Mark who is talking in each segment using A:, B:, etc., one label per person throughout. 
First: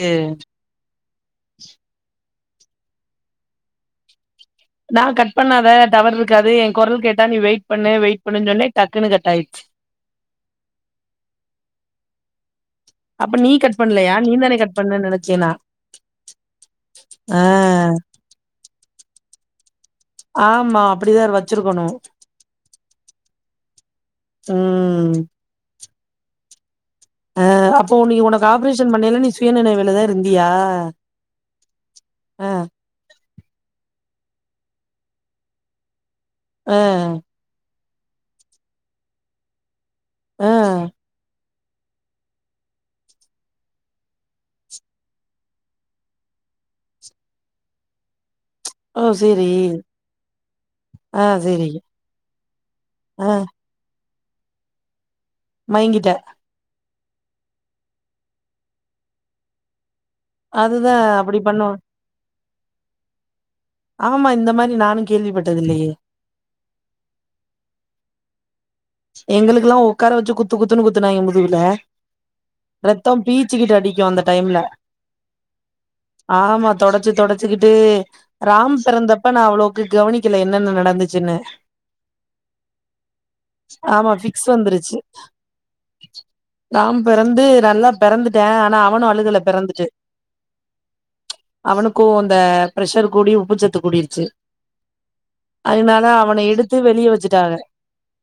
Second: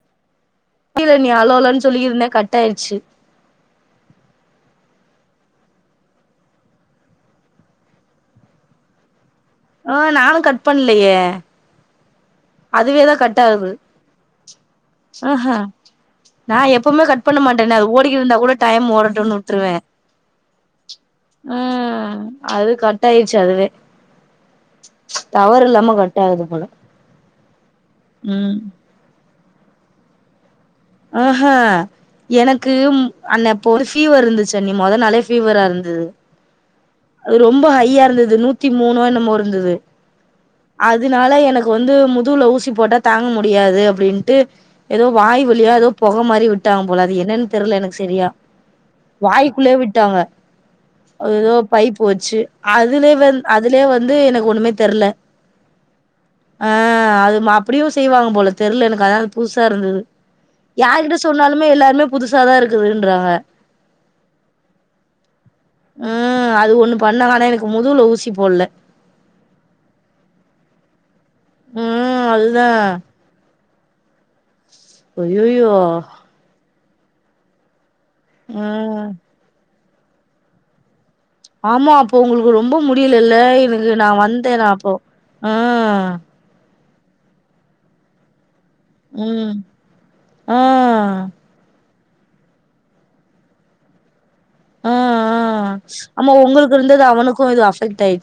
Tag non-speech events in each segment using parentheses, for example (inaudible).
A: ஏ
B: கீல நீ அலோ அலோன்னு சொல்லிகிருந்த கட் ஆயிருச்சு
A: நா கட் பண்ணாத டவர் இருக்காது எ குரல் கேட்டா நீ வெயிட் பண்ணு வெயிட் பண்ணு சொன்னே டக்குனு கட் ஆயிடுச்சி
B: ஆ நானு கட் பண்லயே
A: அப்ப நீ
B: ஆகுது
A: கட் பண்லையா நீ தான கட் பண்ண நெனைச்சே நா
B: ஆஹா நா எப்பமே கட் பண்ண
A: ஆ
B: மாட்டனே அது ஓடிட்டு இருந்தா கூட டைம் ஓடட்டுனு உட்ருவே
A: ஆமா அப்டிதா வச்சிருக்கணு
B: ம் அது கட் ஆயிச்சு அதுவே
A: ம்
B: ட ஆகுது போல
A: ஆ அப்போ நீ உனக்கு
B: ம்
A: ஆப்ரேஷன் பண்ணையில நீ சுயநினைவுல தா இருந்தியா
B: உஹூ
A: ஆ
B: எனக்கு அண்ண அப்போ வந்து ஃபீவர் இருந்துச்சி அண்ணி மொத நாளே ஃபீவரா இருந்துது
A: அஹ்
B: ரொம்ப ஹைய்யா இருந்தது நூத்தி மூணோ என்னமோ இருந்துது
A: ஆ
B: அதனால எனக் கு வந்து முதுல ஊசி போட்டா தாங்க முடியாது அப்டின்ட்டு எதோ வாயி வழியா எதோ பொக மாரி உட்டாங்க போல அது என்னன்னு தெர்ல எனக்கு செரியா
A: ஓ சேரி
B: வாய்க்குள்ளே விட்டாங்க
A: ஆ
B: அது எதோ
A: சேரி
B: பைப்பு வச்சு அதுலயே
A: ஆ
B: வந் அ அதுலே வந்து எனக்கு ஒண்ணுமே தெர்ல
A: மயங்கிட்ட
B: ஆஹ் அது மா அப்டியு செய்வாங்க போல தெர்ல எனக்கு அதா புதுசா இருந்தது
A: அதுதா
B: யார்கிட்ட
A: அப்டி
B: சொன்னாலுமே
A: பண்ணுவோ
B: எல்லாமே புதுசா தா இருக்குதுன்றாங்க
A: ஆமா இந்த மாரி நானு கேள்விப்பட்டது இல்லையே
B: ம் அது ஒண்ணு பண்ணாங்க ஆனா எனக்கு முதுல ஊசி போட்ல
A: எங்களுக்கெல்லா உக்கார வச்சி குத்து குத்துன்னு குத்துனாங்க முதுல
B: ம் அதுதா
A: ரத்தோ பீச் சிக்கிட்டு அடிக்கு அந்த டைம்ல
B: அய்யயோ
A: ஆமா தொடச்சு தொடச்சிக்கிட்டு ராம்
B: ம்
A: பிறந்த ப்ப நா அவ்ளோக்கு கவனிக்கல என்னென்ன நடந்துச்சுன்னு
B: ஆமா அப்போ உங்களுக்கு ரொம்ப முடியலல்ல எனகு நா
A: ஆமா ஃபிக்ஸ்
B: வந்தே நா அப்போ அ
A: நாம் பெறந்து நல்லா பெறந்துட்டே ஆனா அவனு அழுகல
B: ம்
A: பெறந்துட்டு
B: ஆ
A: அவனுக்கு அந்த ப்ரஷர் கூடி உப்புச்சத்து கூடிடுச்சு
B: அ ஆ ஆமா உங்களுக்கு
A: எடுத்து
B: இருந்தது
A: வெளிய
B: அவனுக்கு
A: வச்சுட்டாங்க
B: இது அஃபெக்ட் ஆயி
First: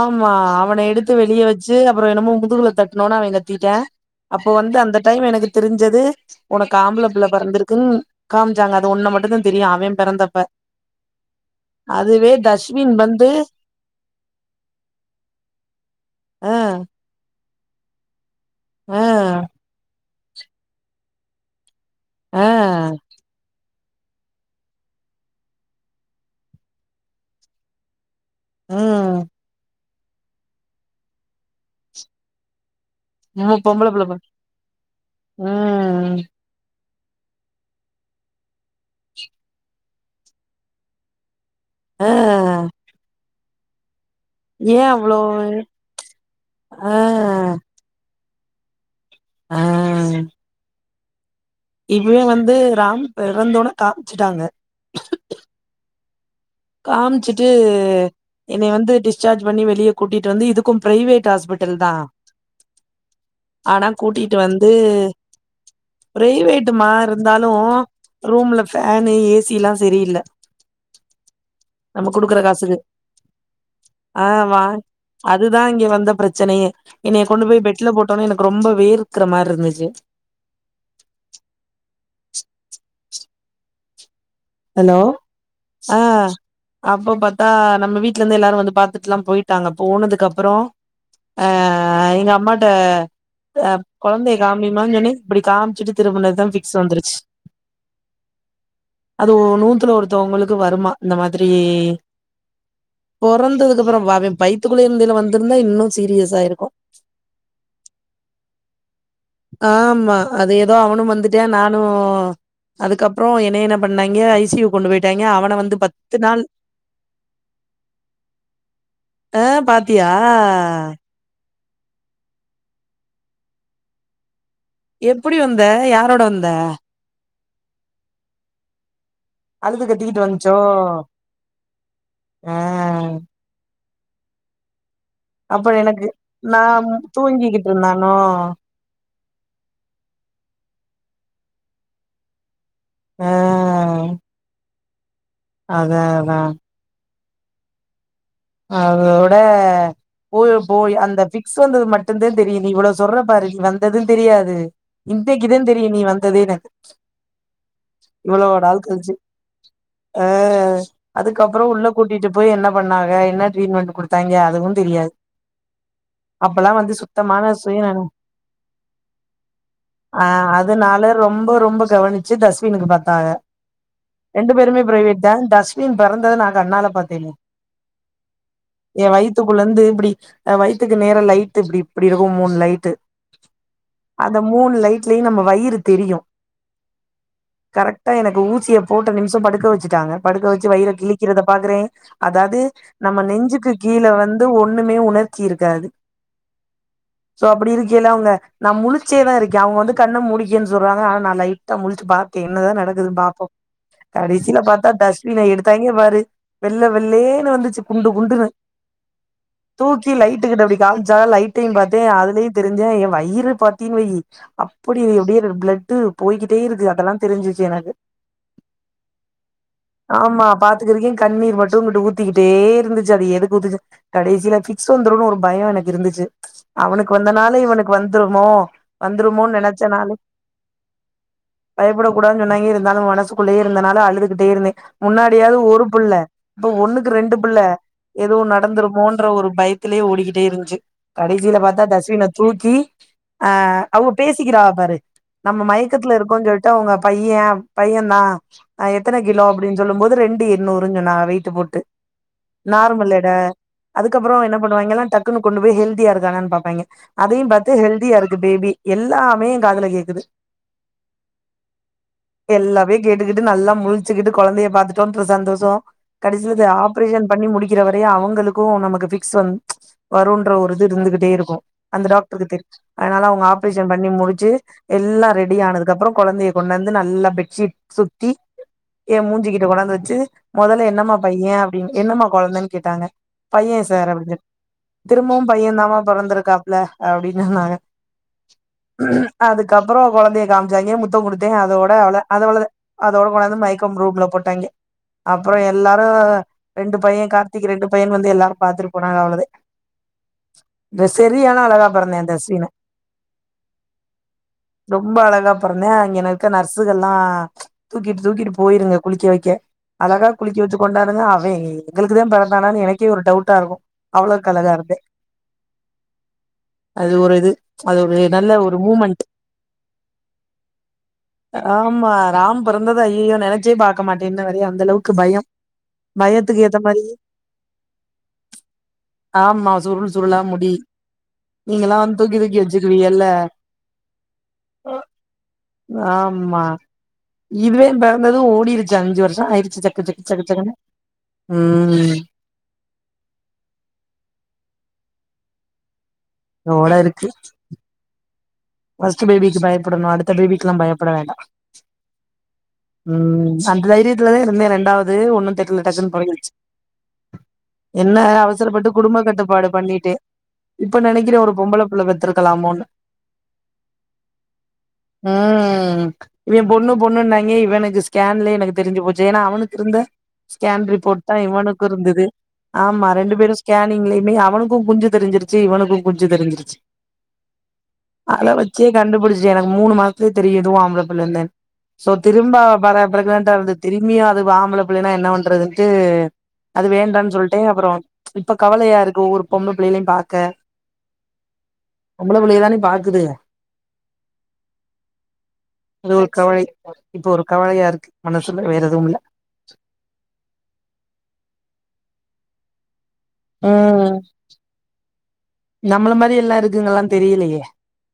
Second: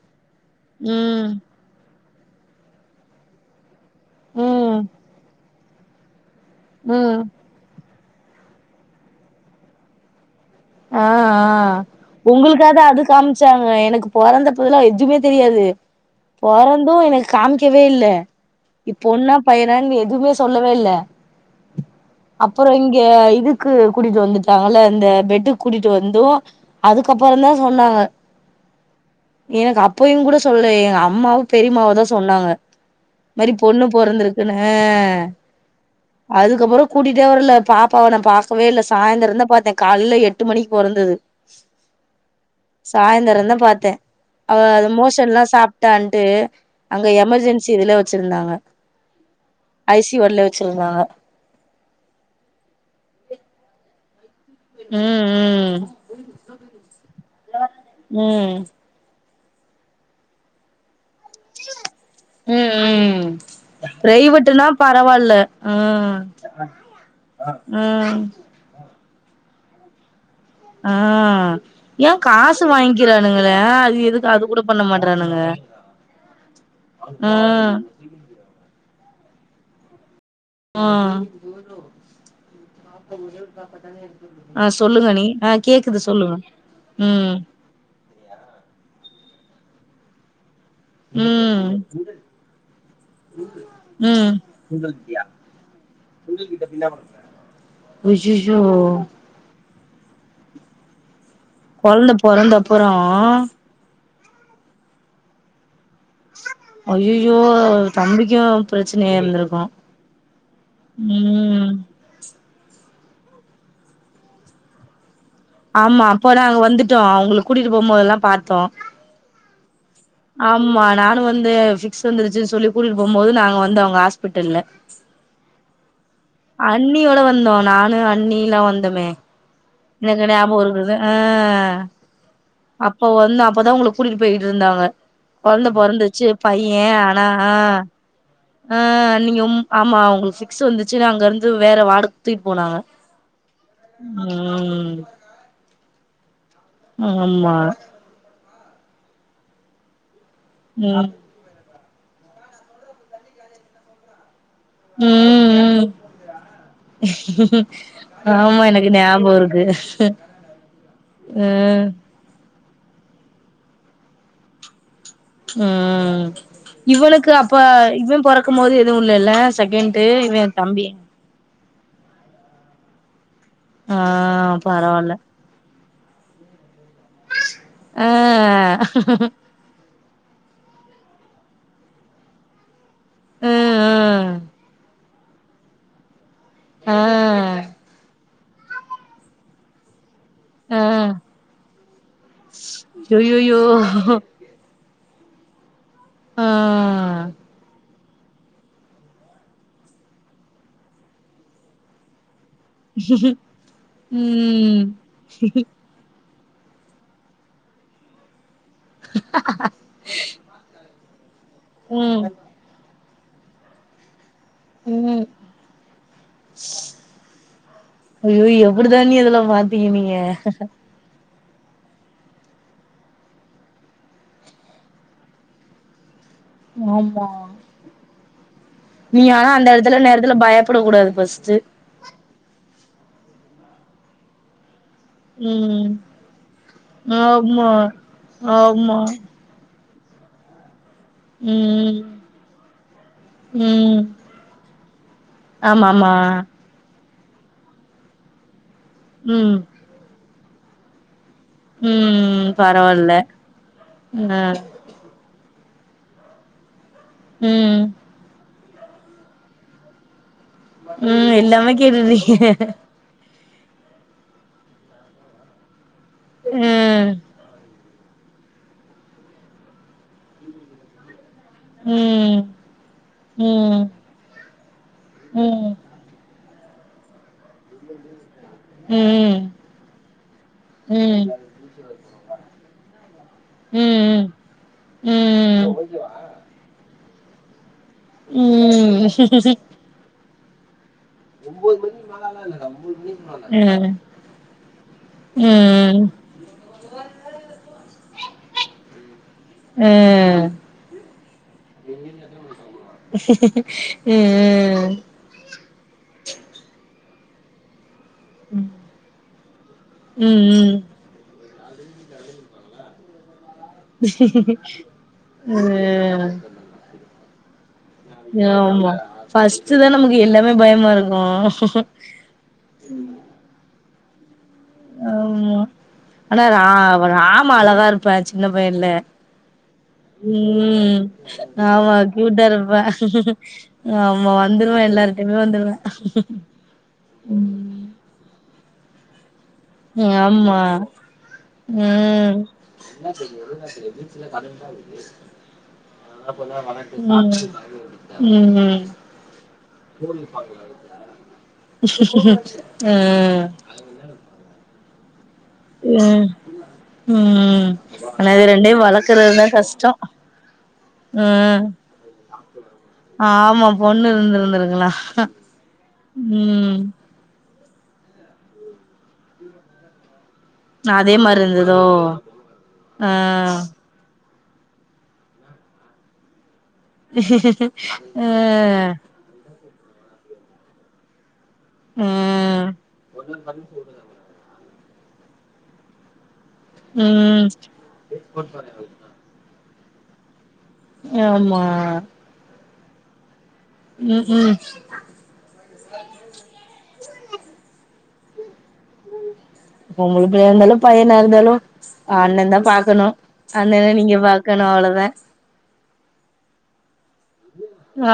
A: ஆமா அவன எடுத்து வெளிய வச்சு அப்பறோ என்னமோ முதுகுல தட்னோனே அவெ கத்திட்டா அப்போ வந்து
B: ம்
A: அந்த டைம் எனக்கு தெரிஞ்சது உனக்கு ஆம்பள
B: ம்
A: புள்ள பெறந்திருக்குன் காமிசாங்க அது ஒன்ன மட்டுந்தா தெரியு அவெ பெறந்தப்ப
B: ஆ ஆ உங்களுக்காது அது
A: வந்து
B: காமிச்சாங்க எனக்கு பொறந்த போதுல்லா எதுவுமே தெரியாது
A: ஆ
B: பொறந்து எனக்கு காமிக்கவே இல்ல இ
A: ஆ
B: பொண்ணா பையனானு எதுவுமே சொல்லவே இல்ல
A: ஆ
B: அப்பறோ இங்க இதுக்கு கூட்டிட்டு வந்துட்டாங்கல இந்த பெட்டு கூட்டிட்டு வந்தூ அதுக்கப்பறந்தா சொன்னாங்க
A: ம்
B: எனக்கு அப் பயு கூட சொல்ல எங்க அம்மாவு பெரிமாவுதா சொன்னாங்க இந்
A: நம்ம
B: மாரி பொண்ணு
A: பொம்பள புள்ள பா
B: பொறந்தருக்குன்னு அ
A: ம்
B: அதுக்கப்பறோ கூட்டிட்டே வரல பாப்பாவ நா பாக்கவே இல்ல சாயந்தரந்தா பாத்தே காலைல எட்டு மணிக்கு பொறந்தது
A: ஆ
B: சாய்ந்தரந்தா பாத்த அவ
A: ஏ
B: அது
A: அவ்ளோ
B: மோஷன்லா சாப்ட்டான்ட்டு
A: ஆ
B: அங்க எமர்ஜென்சி இதுல வச்சிருந்தாங்க
A: ஆ
B: ஐ சி வார்டுலே வச்சிருந்தாங்க
A: இவெ வந்து ராம் பிறந்தோனே காமிச்சிட்டாங்க
B: ம் ம்
A: காமிச்சுட்டு
B: ம்
A: என்னைய வந்து டிஸார்ஜ் பண்ணி வெளியே கூட்டிட்டு வந்து இதுக் கும் பிரைவேட் ஹாஸ்பிட்டல்தா
B: ம் ம்
A: ஆனா கூட்டிட்டு
B: பிரைவேட்டுனா
A: வந்து
B: பரவால்ல ம்
A: பிரைவேட் மார் இருந்தாலு
B: ம்
A: ரூம்ல ஃபேனு ஏ சி ல்லா சரியில்ல
B: ஆ
A: நம்ம
B: ஏ
A: குடுக்குற
B: காசு
A: காசுக்கு
B: வாங்கிக்கிறானுங்களே அது
A: ஆ
B: எதுக்கு அது கூட
A: வா
B: பண்ண மாட்றானுங்க
A: அதுதா இங்க வந்த பிரச்சனையே என்னைய கொண்டு போய்
B: ம்
A: பெட்ல போட்டோனோ எனக்கு ரொம்ப வேர்க்கிற மார்ருந்துச்சு
B: ஆ
A: ஹலோ
B: சொல்லுங்க அண்ணி
A: ஆ
B: கேக்குது சொல்லுங்க
A: அப்றொ
B: ம்
A: பாத்தா நம்ம வீட் ட்லந்து எல்லாரு வந்து பாத்துட்டுலா போயிட்டாங்க போனதுக்கப்றோ அ
B: ம்
A: அ எங்க அம்மாட்ட அ
B: ம்
A: கொழந்தைய காமிமான்னு சொன்னே இப்டி காமிச்சுட்டு திரும்புனதுதா பிக்ஸ் வந்துருச்சு
B: ஐயயோ
A: அது ஒ நூத்துல ஒருத்தவங்களுக்கு வருமா இந்த மாதிரி
B: கொழந்த பொறந்த அப்புறோ
A: பொறந்ததுக்கப்பறம் பாப்ப பை த்துக்குள்ள இருந்தைல வந்துருந்தா இன்னு சீரியஸாயிருக்கு
B: அய்யயோ தம்பிக்கு பிரச்சனைய இரு
A: ஆமா அதேதா அவனு வந்துட்டே
B: ம்
A: நானும் அதுக்கப்பறோ என்னய என்ன பண்ணாங்க ஐ சி யு கொண்டு போயிட்டாங்க அவன்
B: ஆமா அப்போ நாங்க வந்துட்டோ அ ஒங்கள கூட்டிகிட்டு போம்போதெல்லா பாத்தோ
A: ஆ பாத்தியா
B: ஆமா நானு வந்தே பிக்ஸ் வந்துருச்சுன் சொல்லி கூட்டிட்டு போம்போது நாங்க வந்தோ ஒங்க ஹாஸ்பிட்டல்ல
A: எப்படி வந்த யாரோட வந்
B: அன்னியோட வந்தோ நானு அன்னில்லா வந்தமே
A: அழுது கத்திக்கிட்டு
B: எனக்கு
A: வந்துச்சோ
B: ஞாபகம் இருக்குது ஆ
A: ஆ
B: அப்ப வந்து அப்பதா உங்களுக் கூட்டிட்டு போயிட்ருந்தாங்க
A: அப்ப
B: கொழந்த
A: எனக்கு
B: பொறந்துச்சு பைய ஆனா
A: நோ
B: ஆ நீங்க ம் ஆமா உங்களுக்கு பிக்ஸ் வந்துச்சுன்னு அங்க இருந்து வேற வாடுக் தூக்கிட் போனாங்க
A: ஆ
B: ம்
A: அதா அதா
B: ஆமா
A: அதோட போய் போய்
B: ம்
A: அந்த பிக் சொல்றது மட்டுந்தா தெரியும் நீ இவ்வளவு சொல்ற பாரு நீ வந்ததும் தெரியாது இன்னைக்கு தா
B: ம் ம்
A: தெரியும் நீ வந்ததே எனக்கு
B: (inaudible)
A: இவ்ளோ
B: ஆமா
A: நாள்
B: எனக்கு
A: கழிச்சி
B: ஞாபகோ இருக்கு
A: ஆ அதுக்கப்பறம் உள்ள
B: ம்
A: கூட் கூட்டிட்டு போய் என்ன பண்ணாங்க என்ன ட்ரீட்மென்ட் குடுத்தாங்க அதுவும் தெரியாது
B: ம்
A: அப்பல்லா வந்து
B: இவளுக்கு
A: சுத்தமான
B: அப்ப
A: சுயநலம்
B: இவ்வ பொறக்கும் போது எதுவும் இல்லல செகண்டு
A: ஆ
B: இவ்வ எ தம்பி
A: அதனால ரொம்ப ரொம்ப கவனிச்சு தஸ்வினுக்கு பாத்தாக
B: ஆ
A: ரெண்டு பேருமே
B: பரவால்ல
A: பிரைவேட் தா தஸ் இவ பிறந்தத நா கண்ணால பாத்தேனே
B: ஆ
A: ஏ வயித்துக்குள்ளந்து இப்படி வயித்துக்கு நேர லைட் இப்படி இப்படி இருக்கும் மூணு லைட்டு
B: ஆ ஆ
A: அந்த மூணு லைட்லயும் நம்ம வயிறு தெரியும்
B: ஆ
A: கரெக்டா எனக்கு ஊசிய போட்ட நிமிஷம் படுக்க வச்சுட்டாங்க படுக்க வச்சு
B: ஆ
A: வயிற கிழிக்கிறத பாக்குறே அதாது நம்ம
B: அய்யய்யோ
A: நெஞ்சுக்கு கீழ வந் வந்து ஒண்ணுமே உணர்ச்சி இருக்காது
B: ஆ
A: சோ அப்படி இருக்கேய்ல அவங்க நா முழிச்சேதா இருக்கே அவங்க வந்து கண்ண மூடிக்கேன்னு சொல்றாங்க ஆனா நா லைட்டா முழிச்சு பா என்னதா நடக்குது பாப்போம் கடைசில
B: ம்
A: பாத்தா டஸ்வின எடுத்தாங்க பாரு வெள்ள வெள்ளேன்னு வந்துச்சு குண்டு குண்டுன்னு தூக்கி லைட்டு கிட்ட அப்டி காம்ச்சாக லைட்டையும் பாத்தே
B: ம்
A: அதுலயும் தெரின்ச எ வயிறு பாத்தீன் வையி அப்படி
B: ம்
A: எப்படியே பிளட்டு போய்கிட்டே இருக்கு அதெல்லா தெரிஞ்சிச்சு எனக்கு
B: ஐயோ எப்டிதா தண்ணி இதெல்லாம் பாத்தீங்க நீங்க
A: ஆமா பாத்துக்கிருக்கே கண்ணீர் மட்டும் இங்குட்டு ஊத்திக்கிட்டே இருந்துச்சு அது எதுக்கு ஊத்துச்சு கடைசியில பிக்ஸ் வந்துருனு ஒரு பயொ எனக்கு இருந்துச்சு அவனுக்கு
B: ஆமா
A: வந்தனாலே இவனுக்கு வந்துருமோ
B: நீ ஆனா
A: வந்துருமோன்னு
B: அந்த எடத்துல நேரத்துல பயப்படக் கூடாது ஃபஸ்ட்டு
A: பயப்படக்கூடாதுனு சொன்னாங்கே இருந்தாலும் மனசுக்குள்ளே இருந்தனால அழுதுகிட்டே இருந்தே முன்னாடியாவது ஒரு
B: ம்
A: புள்ள இப்ப ஒன்னுக்கு ரெண்டு புள்ள
B: ஆமா
A: எதுவும்
B: ஆமா
A: நடந்துருமோன்ற ஒரு பய லயே ஓடிக்கிட்டே இருந்ச்சு கடைசில பாத்தா
B: ம்
A: தஸ்வின தூக்கி ஆ
B: ம்
A: அவ்க பேசிக்கிறாக பாரு நம்ம
B: ஆமாமா
A: மயக்கத்துல இருக்கோ சொல்லிட் ட உங்க பைய பைய தா அ எத்தன கிலோ
B: ம்
A: அப்டின்னு சொல்லும் போது ரெண்டு எண்ணூறுன்னு சொன்னாங்க வெய்ட்டு போட்
B: ம்ம்
A: நார்மல் எட அதுக்கப்றோ என்ன பண்ணுவாங்கேலா டக்குன்னு கொண்டு போய் ஹெல்தியா இருக்கானான்னு பாப்பாங்கே அதையும் பார்த்து
B: ம்
A: ஹெல்தியா இருக்கு பேபி எல்லாமே ஏ காதுல கேக்குது
B: ம் எல்லாமே கேட்டுட்டு இருக்கீக
A: கேட்டுட்டு நல்லா முழிச்சுக்கிட்டு கொழந்தைய பாத்துட்டோங்கிற சந்தோஷோ கடைசில
B: ம்
A: ஆப்ரேஷன் பண்ணி முடிக் க்கிற வரையு அவங்களுக்கும் நமக்கு பிக்ஸ் வ வரும்ன்ற ஒரு இது இருந்துகிட்டே ருக்கும் அந்த
B: ம்
A: டாக்டருக்கு தெ அதனால அவங்க
B: ம்
A: ஆப்ரேஷன் பண்ணி முடிச்சு எல்லா ரெடி
B: ம் ம்
A: ஆனதுக்கு அப் றோ கொழந்தைய கொண்டு வந்து நல்லா பெட்ஷீட் சுத்தி ஏன்
B: ம்
A: மூஞ்சிக்கிட்ட கொண்டுவந்து வச்சு முதல்ல
B: ம் ம் ம் ம் ம்
A: என்னம்மா பையே அப்டின்னு என்னமா கொழந்தன்னு கேட்டாங்க பையே சார் அப்டின்னு சொன்னே
B: ம்
A: திரும்பவும் பையே தாமா பொறந்திருக்காப்புல அப்டின்னு சொன்னாங்க
B: ம்
A: அதுக்கப்றோ கொழந்தைய காமிச்சாங்கே முத் முத்தம் கொடுத்தே அதோட அவ்ளோ அத அவளோ தா அதோட கொண்டாந்து மைக்கம் ரூம்ல போட்டாங்கே அப்றோ எல்லாரும் ரெண்டு பையே கார்த்திக் ரெண்டுபயே வந்து எல்லாரு பாத்துட்டு போனாங்க அவ்ளோதா
B: ஆ
A: ந்த செரியான அழகா பெறந்தா இந்த சீனு
B: ம் உம் உம்
A: ரொம்ப அழகா பொறந்தான் அங்கென இருக்க நர்ஸுகள்லா தூக்கிட்டு தூக்கிட்டு போயிருங்க குளிக்க வக்கெ அழகா குளிக்க
B: ம்
A: வச்சு
B: ம்
A: கொண்டாருங்க ஏய் எங்களுக்குதா பிறதானானு எனக்கே ஒரு டவுட்டாருக்கு
B: ஆ
A: அது ஒரு இது அது ஒரு நல்ல ஒரு
B: ஆமா
A: மூமெண்ட்
B: ஃபஸ்ட்டு தான் நமக்கு எல்லாமே பயமாருக்கும்
A: ஆமா ராம் பெறந்தத ஐய்யய்யோ நெனச்சே பாக்க மாட்டே இன்னவர அந்தளவுக்கு பயோ
B: ஆமா ஆனா ரா ராம் அழகா இருப்பா சின்ன பயன்ல
A: ஆமா சுருள் சுருளா முடி
B: உம் ஆமா
A: நீங்கல்லா வந்து தூக்கி
B: கியூட்டா
A: தூக்கி
B: ருப்பா
A: வச்சுக்குவீகல்ல
B: ஆமா வந்துருவான் எல்லார்ட்டைமே வந்துருவான்
A: இவே பெறந்ததும் ஓடிருச்சு அஞ்சு வர்ஷோ ஆயி
B: ஆமா ம் ம்
A: இதோட
B: ம் உம்
A: பஸ்ட் பேபிக்கு பயப்படணு அடுத்த பேபிக்கெல்லா பயப்பட வேண்டா
B: ம்
A: உம் அந்த தைரியத்துல தான் இருந்தே ரெண்டாவது ஒண்ணு பெத் ட்ருல டக்குனு
B: ம்
A: பழகிடிச்சு
B: ம்
A: என்ன
B: ஆனா இது ரெண்டையு
A: அவசரப்பட்டு குடும்ப
B: வளக்கறதுதா
A: கட்டுப்பாடு
B: கஷ்டோ
A: பண்ணிட்டே இப்ப நெனக்கிறே ஒரு
B: ம்
A: பொம்பள புள்ள பெத்துருக்கலாமோன்னு
B: ஆமா பொண்ணு இருந்திருந்திருக்கலா
A: உம் இவ
B: ம்
A: பொண்ணு பொண்ணு னாங் மீ இவனுக்கு ஸ்கேன்ல எனக்கு தெரிஞ்சு போச்சு ஏன்னா அவனுக்கு இருந்த ஸ்கேன்
B: அதே
A: ரிப்போர்ட் தா
B: மாரி இருந்ததோ
A: இவனுக்கு இருந்தது ஆமா
B: ஆ
A: ரெண்டு பேரும் ஸ்கே நீங்களுமே அவனுக்கு குஞ்சு தெரிஞ்சிருச்சு இவனுக்கு குஞ்சு தெரிஞ்சிருச்சு
B: ம்அம்
A: அத வச்சே கண்டுபுடிச்சே எனக்கு மூணு மாசத்துலே தெரியு இதுவு ஆம்பளபுள்ளனு இருந்தேன்
B: ஆ
A: சோ திரும்ப
B: ம்
A: பழ பிரக்னண்டா இருந்து திரும்பியு அது ஆம்பள புள்ளனா என்ன பண்றதுன்ட்டு அது வேண்டானு
B: ம்
A: சொல்லிட்டே அப்றோ இப்ப கவலையாருக்கு ஓவ்வொரு பொண்ணு பிள்ளைகளையும் பாக்க
B: ஆமா
A: பொம்பள புள்ளைக தானே பாக்குதுக
B: ம் ஹும்
A: இன்னு ஒரு கவலை இப்ப ஒரு கவலயாருக்கு மனசுல வேற எதுவுமில்ல
B: பொம்பள புள்ளயாருந்தாலு பையனாருந்தாலு அ அண்ணந்தா பாக்கணு அண்ணண நீங்க
A: ம்
B: பாக்கணு அவ்ள‌த
A: நம்மள மாரி எல்லா இருக்குங்களா தெரிலயே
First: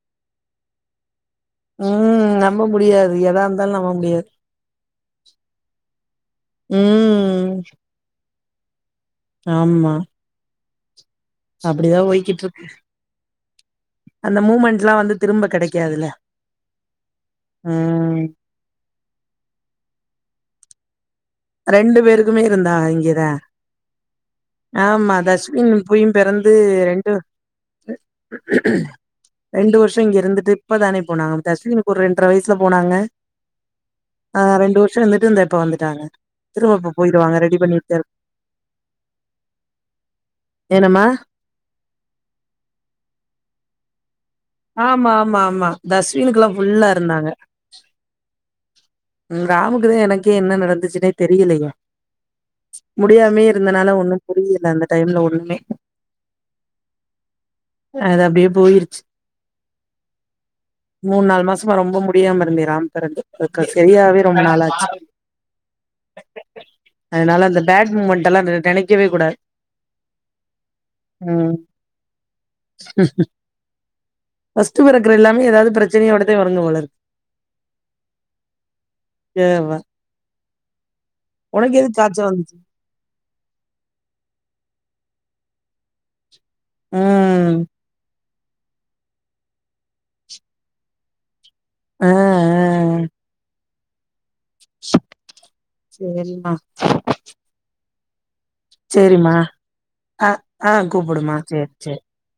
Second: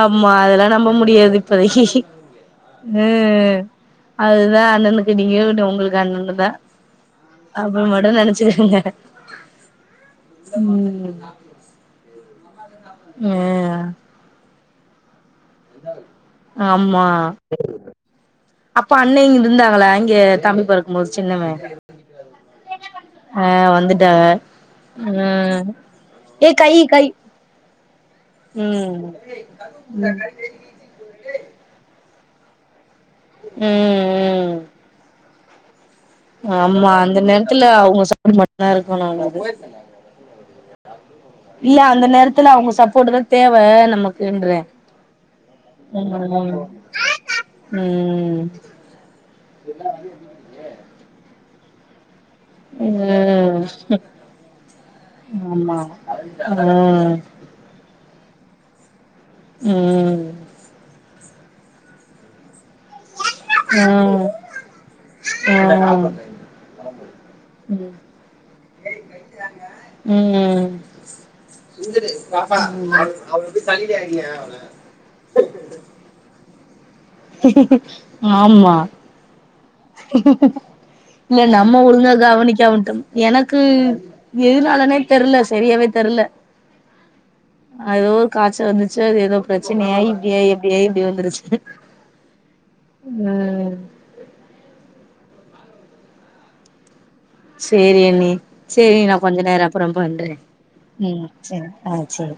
B: ஆமா அதல்லா நம்ப முடியாது இப்பதக்கி
A: ம் நம்ப முடியாது எதா
B: ம்
A: இருந்தாலு நம்ப முடியாது
B: அதுதா அண்ணனு க்கு நீங்க இங்குட்டு உங்களுக்கு அண்ணண்ணுதா
A: ம்
B: அப்டி மட்டு நெனச்சுக்கங்க
A: ஆமா
B: ம்
A: அப்டிதா போய்கிட்ருக்கு
B: ம்
A: அந்த மூமென்ட்லா வந்து திரும்ப கெடைக்காதுல்ல
B: ஆமா
A: ம்
B: அப்ப அண்ணே இங்குட்டு இந்தாங்களா இங்க தம்பி பொறக்
A: ரெண்டு பேருக்குமே இருந்தாக இங்கதா
B: ஆ வந்துட்டாக
A: ஆமா
B: ம்
A: தஷ்வின் புயு
B: ஏ
A: பெறந்து
B: கை கை
A: ரெண்டு
B: ம்
A: ரெண்டு வர்ஷோ இங்க இருந்துட்டு இப்பதானே போனாங் நம்ம தஷ்வின்க்கு ஒரு ரெண்ட்ற வய்சுல போனாங்க
B: ம்
A: ஆ ரெண்டு வர்ஷோ இருந்துட்டு இந்தா இப்போ வந்துட்டாங்க திரும்ப
B: ஆமா
A: இப்ப
B: அந்த
A: போயிருவாங்க ரெடி
B: நேரத்துல
A: பண்ணிட்டு
B: அவுங்க
A: இருக்
B: சப்போர்ட் மட்டுதா இருக்கணு நல்லது
A: என்னம்மா
B: இல்ல அந்த நேரத்துல அவுங்க சப்போர்ட்டு தா தேவ நமக்குன்றே
A: ஆமாமாமா தஷ்வினுக்ல்லா ஃபுல்லா இருந்தாங்க
B: (inaudible)
A: து என்ன நடந்துச்சுன்னே தெரிலயே
B: ம்
A: முடியாமே
B: ம்
A: இருந்தனால ஒண்ணு புரில அந்த டைம்ல ஒண்ணுமே
B: ஆமா
A: அது அப்டியே போயிருச்சு
B: ம்
A: மூன்நால் மாசமா ரொம்ப முடியாம இருந்தேராம் பெரன்டு படுக்க
B: ம்
A: சரியாவே
B: ம்
A: ரொம்ப நாள் ஆச்சு அதனால அந்த பேட் மூமெண்ட்டெல்லா நெனைக்கவே கூடாது
B: ம்
A: ம்
B: ம்
A: ஃபஸ்ட்டு பெறக்குற எல்லாமே எதாவ்து பிரச்சனையோடத்தே வருங்க போலரு
B: ஆமா
A: ஏ வ
B: இல்ல நம்ம
A: எதுக்கு
B: ஒழுங்கா
A: காச்சல் வந்துச்சு
B: கவனிக்காம விட்டமா எனக்கு எதுனாலனே தெர்ல செரியாவே தெர்ல
A: ம்
B: அதுஎதோ காச்ச வந்துச்சு அது எதோ ப்ரச்சனயாயி இப்டியாயி எப்டியாயி எப்டியோ வந்துருச்சு
A: ஆ ஆ
B: ம்
A: சேரிமா
B: சேரி அண்ணி சேரி நா
A: சரிம்மா
B: கொஞ்ச நேரோ அப்பறம்
A: ஆ
B: பண்றேன்
A: ஆ
B: ம்
A: கூப்புடுமா
B: சேரி ஆ சேரி